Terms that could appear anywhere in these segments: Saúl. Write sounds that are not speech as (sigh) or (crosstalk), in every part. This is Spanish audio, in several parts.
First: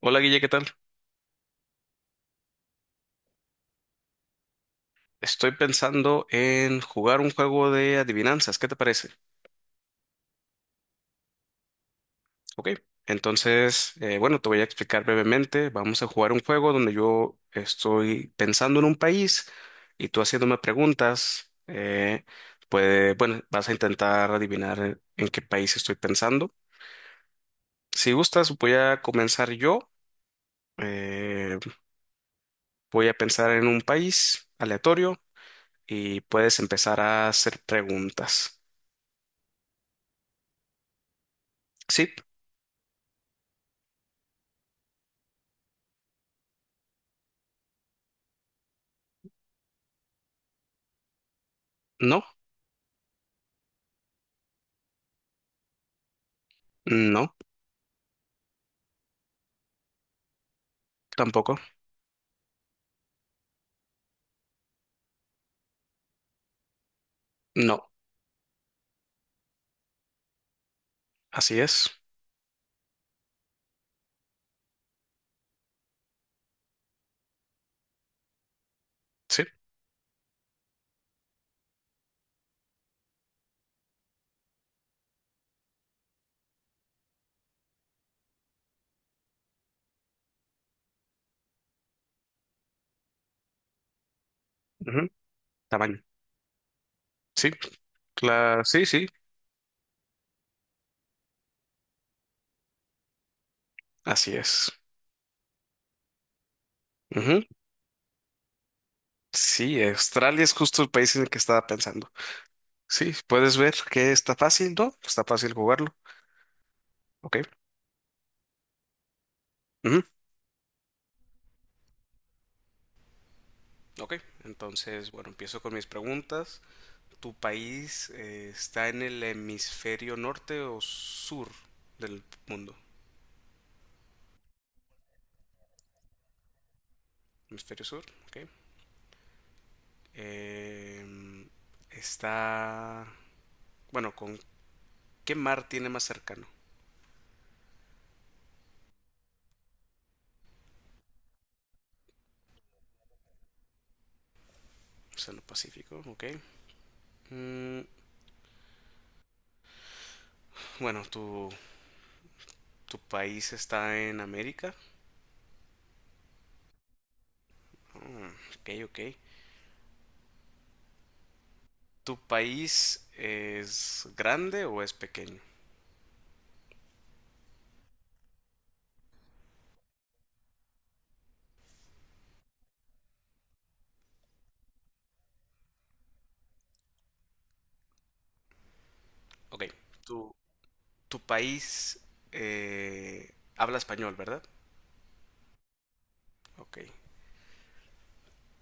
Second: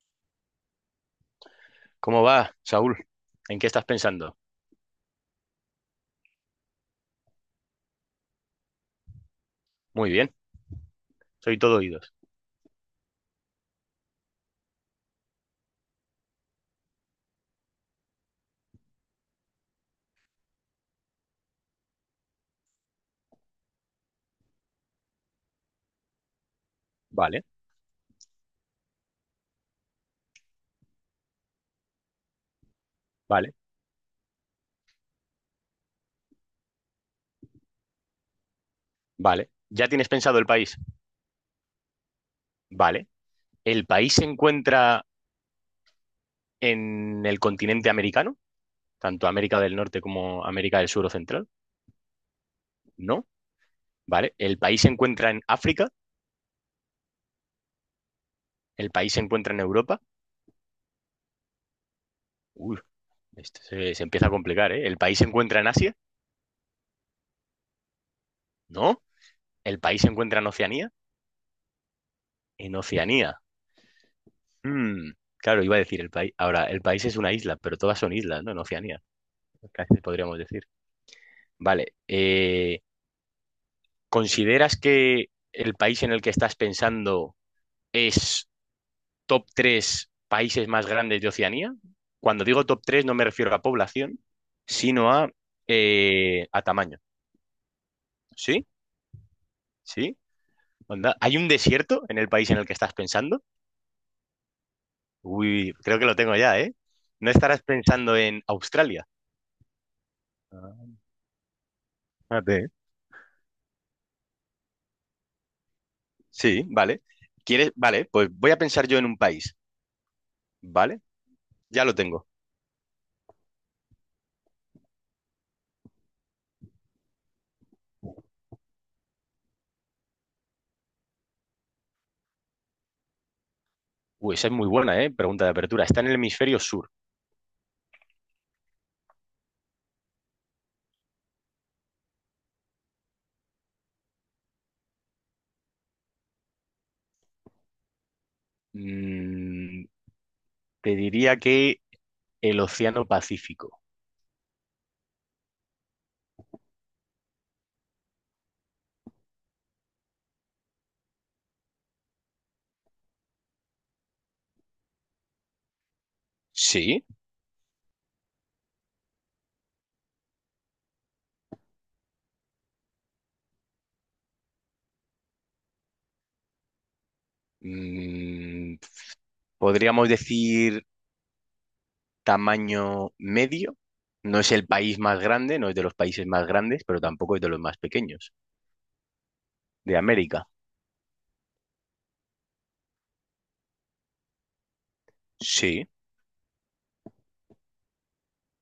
Hola Guille, ¿qué tal? ¿Cómo va, Saúl? ¿En qué estás pensando? Estoy pensando en jugar un juego de adivinanzas, ¿qué te parece? Muy bien, soy todo oídos. Ok, entonces, bueno, te voy a explicar brevemente. Vamos a jugar un juego donde yo estoy pensando en un país y tú haciéndome preguntas. Puede, bueno, vas a intentar adivinar en qué país estoy pensando. Vale, Si gustas, voy a comenzar yo. Eh, Voy a pensar vale, en un país aleatorio y puedes empezar a hacer preguntas. vale. ¿Ya tienes pensado el país? ¿Sí? Vale. ¿El país se encuentra en el continente americano? Tanto América del Norte como América del Sur o Central. ¿No? No, vale. ¿El país se encuentra en África? No. ¿El país se encuentra en Europa? Tampoco. Uy, esto se empieza a complicar, ¿eh? ¿El país se encuentra en Asia? No. No. ¿El país se encuentra en Oceanía? Así es. En Oceanía. Mm, Claro, iba a decir el país. Ahora, el país es una isla, pero todas son islas, ¿no? En Oceanía Sí. casi podríamos decir. Vale, ¿consideras que el país en el que estás pensando es top 3 países más grandes de Oceanía? Cuando digo top tres no me refiero a población, Ujú. sino a, Tamaño. eh, a tamaño. Sí. ¿Sí? Sí, sí. ¿Sí? Onda, ¿hay un desierto en el país en el que estás pensando? Así es. Uy, creo que lo tengo ya, ¿eh? ¿No Ujú. estarás pensando en Australia? Sí, Australia es justo el Ah, país en el que estaba pensando. fíjate. Sí, puedes ver que está fácil, ¿no? Está fácil jugarlo. Sí, vale. Ok. ¿Quieres? Vale, pues voy a pensar yo en un país. Ujú. ¿Vale? Ya lo tengo. Ok, entonces, bueno, empiezo con mis preguntas. ¿Tu país está en el hemisferio norte o sur del mundo? Uy, esa es muy buena, ¿eh? Pregunta de apertura. Está en el hemisferio sur. Hemisferio sur, ok. Em, Está, bueno, ¿con qué mar tiene más cercano? Mm, te diría que el Océano Pacífico. Océano Pacífico, ok. Mm, bueno, tu país está en América. Sí. Ah, ok, ok. ¿Tu país es grande o es pequeño? Mm, podríamos decir tamaño medio. No es el país más grande, no es de los países más grandes, pero tampoco es de los más pequeños. Ok. De Tu, América. Tu país habla español, ¿verdad? Sí. Ok.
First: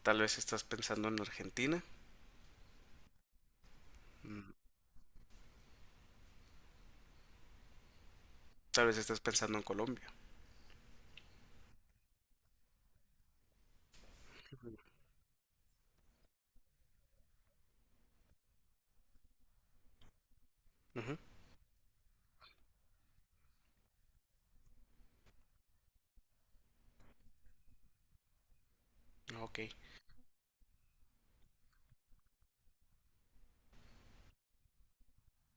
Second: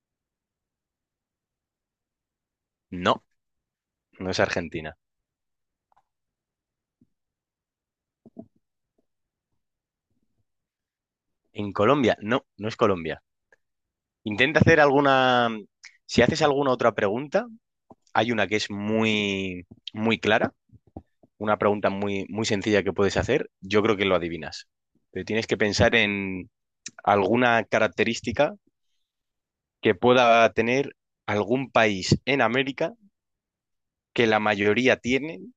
Tal vez estás pensando en Argentina. No, no es Mm, Argentina. tal vez estás pensando en Colombia. En Colombia, no, no es Colombia. Intenta hacer alguna. Si haces alguna otra pregunta, hay una que es muy, muy clara, Ujú, una pregunta muy, muy sencilla que puedes hacer. Yo creo que lo adivinas. Pero tienes que pensar en alguna característica ok. que pueda tener algún país en América que la mayoría tienen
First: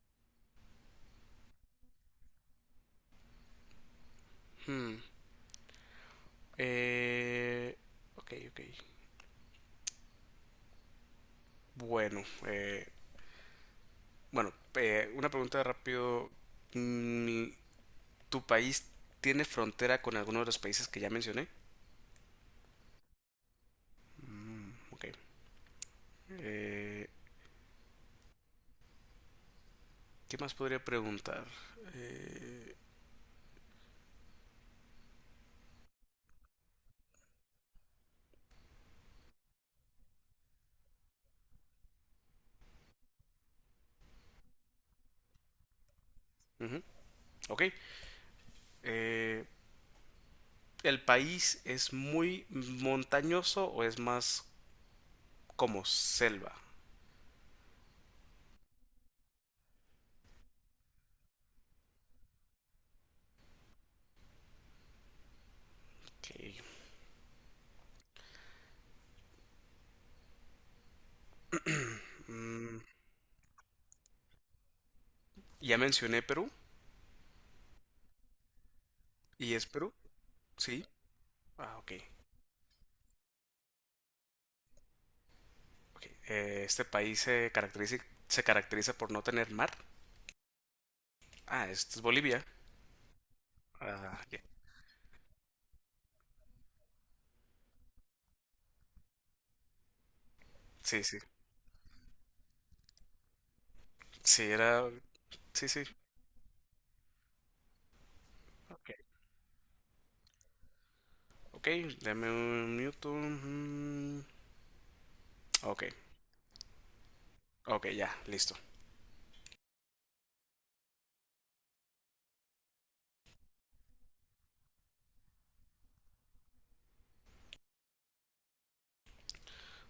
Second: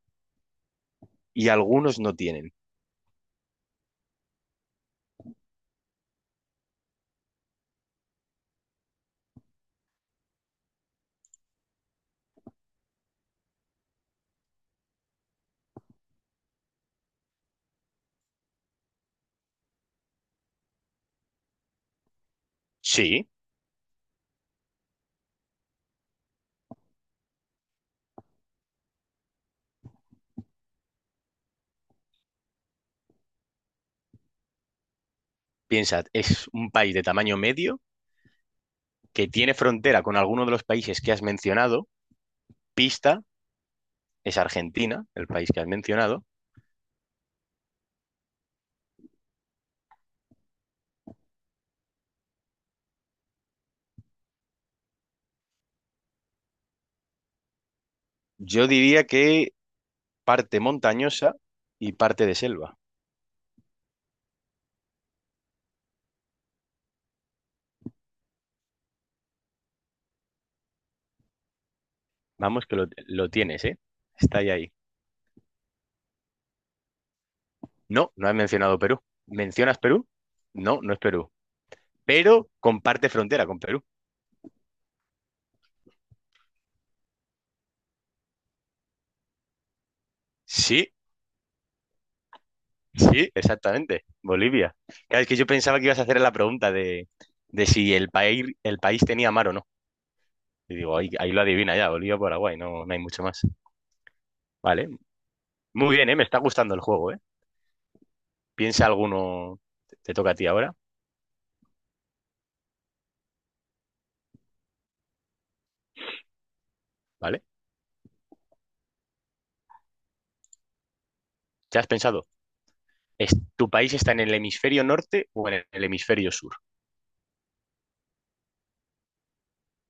y algunos no tienen. Hmm, eh, ok, ok. Bueno, bueno, una pregunta rápido. Mm, ¿tu país tiene frontera con alguno de los países que ya mencioné? Sí, Mm, ok. Eh, ¿Qué más podría preguntar? Eh, piensa, es un país de tamaño medio que tiene frontera con alguno de los países que has mencionado. Pista, es Argentina, el país que has mencionado. Ujú, ok. Eh, ¿El país es muy montañoso o es más como selva? Yo diría que parte montañosa y parte de selva. Ok. (clears throat) Vamos, que Mm, lo tienes, ¿eh? Está ahí, ahí. ya mencioné Perú. No, no has mencionado Perú. ¿Y es ¿Mencionas Perú? Perú? No, Sí. no es Perú. Ah, ok. Pero comparte frontera con Perú. Ok. Este país se caracteriza por no tener mar. Sí, Ah, esto es Bolivia. sí, exactamente. Ah, ya. Bolivia. Claro, es que yo pensaba que ibas a hacer la pregunta de si el país, el país tenía mar o no. Y digo, Sí, ahí, sí. ahí lo adivina ya, Bolivia, Paraguay, no, no hay mucho más. Sí, Vale. era... Sí, sí. Muy bien, ¿eh? Me está gustando el juego, ¿eh? Piensa alguno. Te toca a ti ahora, Ok, dame un minuto. Mm, ok, ¿vale? ok, ya, listo. ¿Ya has pensado? ¿Tu país está en el hemisferio norte o en el hemisferio sur?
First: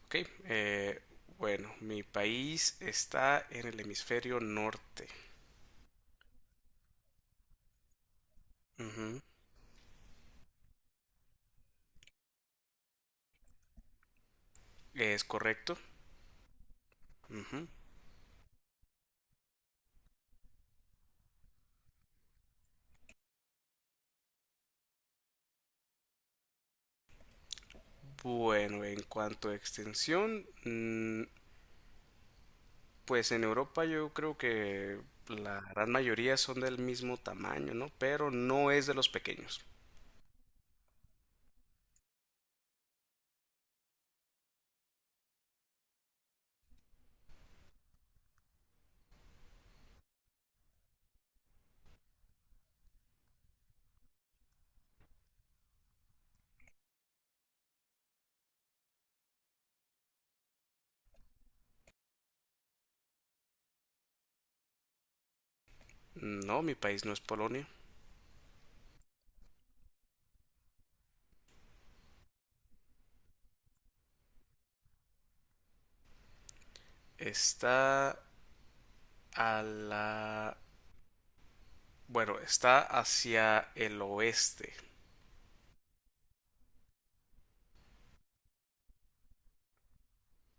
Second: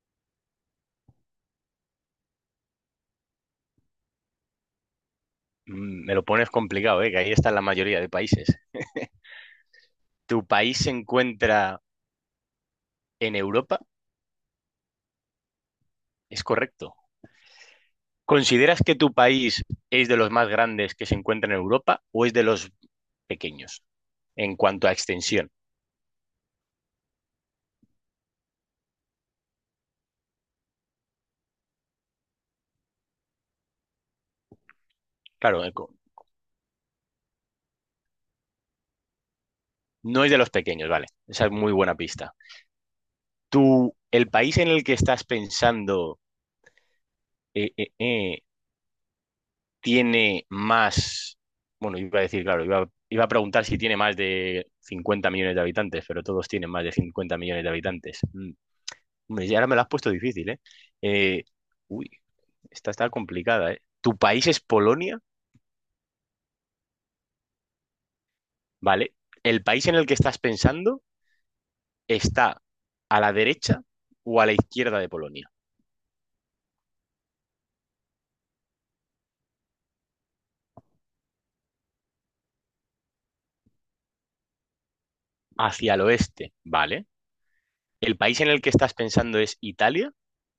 Ok, eh, bueno, mi país está en el hemisferio norte. Me lo pones complicado, ¿eh? Que ahí está la mayoría de países. Ujú, ¿Tu país se encuentra en Europa? es correcto. Es correcto. Ujú. ¿Consideras que tu país es de los más grandes que se encuentran en Europa o es de los pequeños en cuanto a extensión? Bueno, en cuanto a extensión, mm, pues en Europa yo creo que la Claro, gran mayoría son del mismo tamaño, ¿no? Pero no es de los pequeños. no es de los pequeños, vale. Esa es muy buena pista. ¿Tú, el país en el que estás pensando eh, eh, eh, tiene más? Bueno, iba a decir, claro, iba a preguntar si tiene más de 50 millones de habitantes, pero todos tienen más de 50 millones de habitantes. Mm. Hombre, ya ahora me lo has puesto difícil, ¿eh? Eh, uy, esta está complicada, ¿eh? Tu país es Polonia, No, mi país no es Polonia. ¿vale? El país en el que estás pensando está a la derecha o a la izquierda de Polonia, Está a la Bueno, está hacia el oeste. hacia el oeste, ¿vale? El país en el que estás pensando es Italia.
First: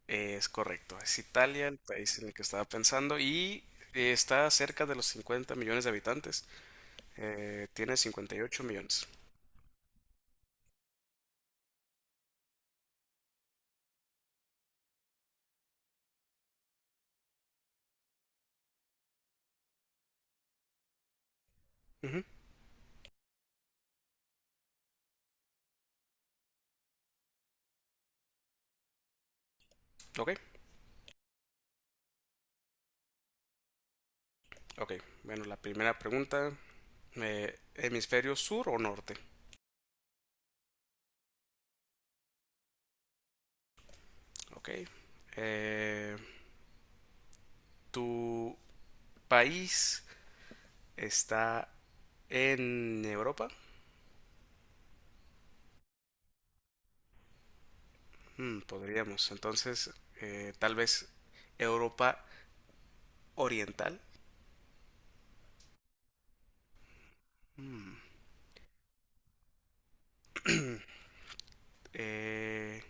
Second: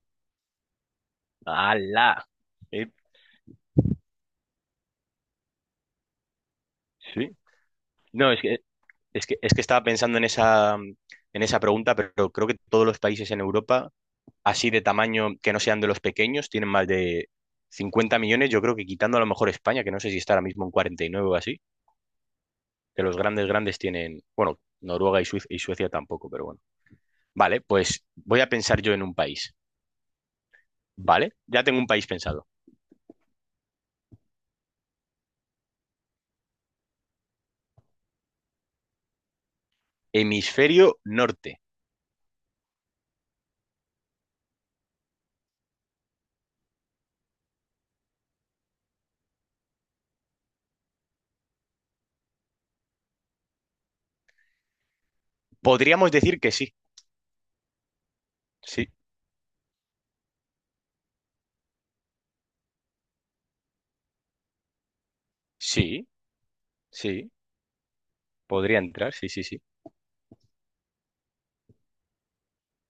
Es correcto. Es Italia, el país ¡Hala! en el que estaba Eh, pensando, y está cerca de los 50 millones de habitantes. sí. Tiene No, es que, 58 millones. es que, es que estaba pensando en esa, pregunta, pero creo que todos los países en Europa así de tamaño que no sean de los pequeños tienen más de 50 millones, yo creo, que quitando a lo mejor España, que no sé si está ahora mismo en 49 o así, Ujú, que los grandes grandes tienen, bueno, Noruega y Suecia tampoco, pero bueno. Vale, pues voy a pensar yo en un país, ok, ¿vale? Ya tengo un país pensado. ok. Bueno, la primera pregunta. ¿Hemisferio sur o norte? Hemisferio norte. Ok. Eh, ¿Tu país está en Europa? Podríamos decir que sí, Mm, sí, podríamos. Entonces, tal vez Europa Oriental. sí, sí, Mm, podría entrar, sí, sí, sí. Eh,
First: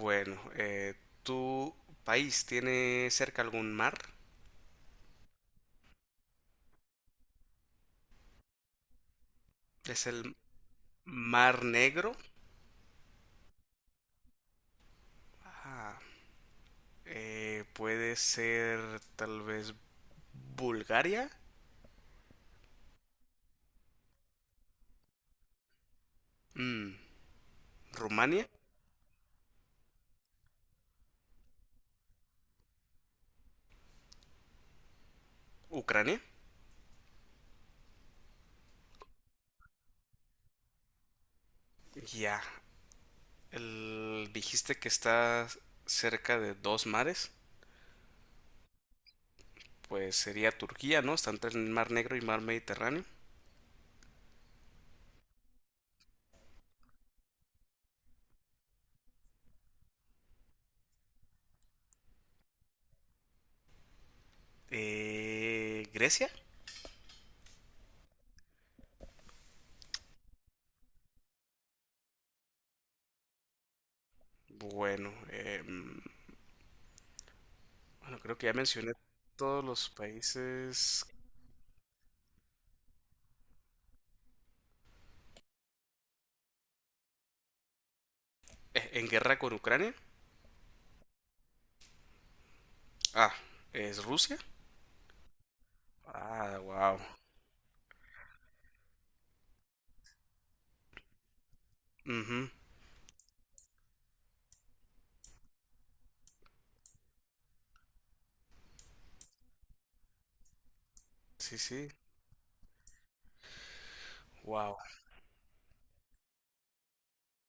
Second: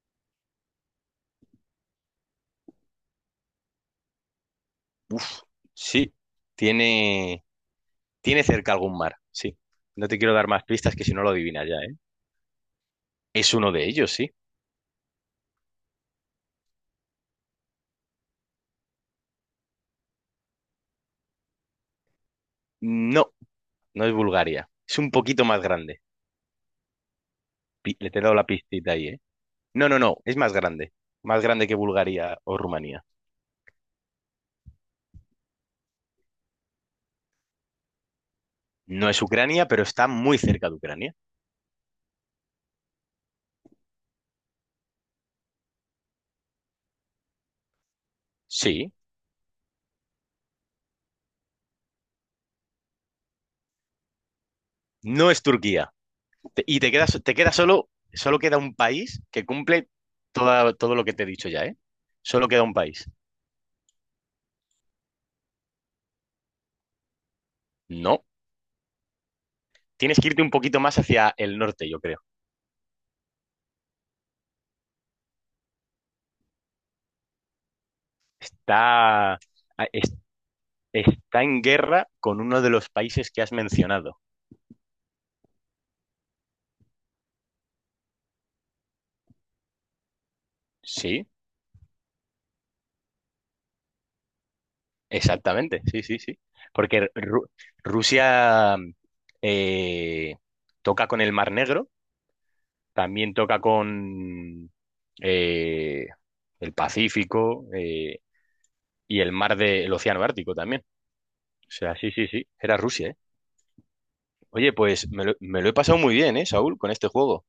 bueno, ¿tu país tiene cerca algún mar? Sí, tiene, tiene cerca algún mar, sí. No ¿Es te quiero el dar más pistas que si no lo Mar adivinas ya, ¿eh? Negro? Es uno de ellos, sí. Ah, puede ser tal vez Bulgaria, No, no es Bulgaria. Es un poquito más grande. mm, Le te he dado la Rumania, pistita ahí, ¿eh? No, no, no. Es más grande. Más grande que Bulgaria o Rumanía. Ucrania. No es Ucrania, pero está muy cerca de Ucrania. Ya, dijiste que está cerca de dos mares. Sí. Pues sería Turquía, ¿no? Está entre el Mar Negro y Mar Mediterráneo. No es Turquía. Y te quedas, te queda solo, solo queda un país que cumple todo lo que te he dicho ya, ¿eh? Solo queda un país. ¿Grecia? No. Tienes que irte un poquito más hacia el norte, yo creo. Bueno, bueno, creo que ya mencioné Está, a- todos los es- países está en guerra con uno de los países que has mencionado. En guerra con Ucrania. Sí. Ah, es Rusia. Exactamente, sí, sí, sí. Ah, wow. Porque Rusia eh, toca con el Mar Negro, Ujú, también toca con eh, el Pacífico y el mar del Océano Ártico también. sí, O sí. sea, sí, sí, sí, era Rusia, ¿eh? Oye, Wow. pues me lo he pasado muy bien, ¿eh, Saúl, con este juego?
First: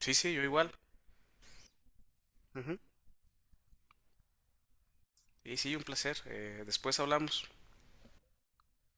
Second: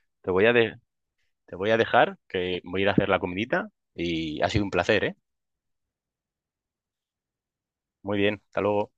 Sí, Te sí, yo voy a igual. de- te voy a dejar, que Ujú. voy a ir a hacer la comidita, y ha sido un placer, ¿eh? Y sí, un placer. Después hablamos. Muy bien, hasta luego.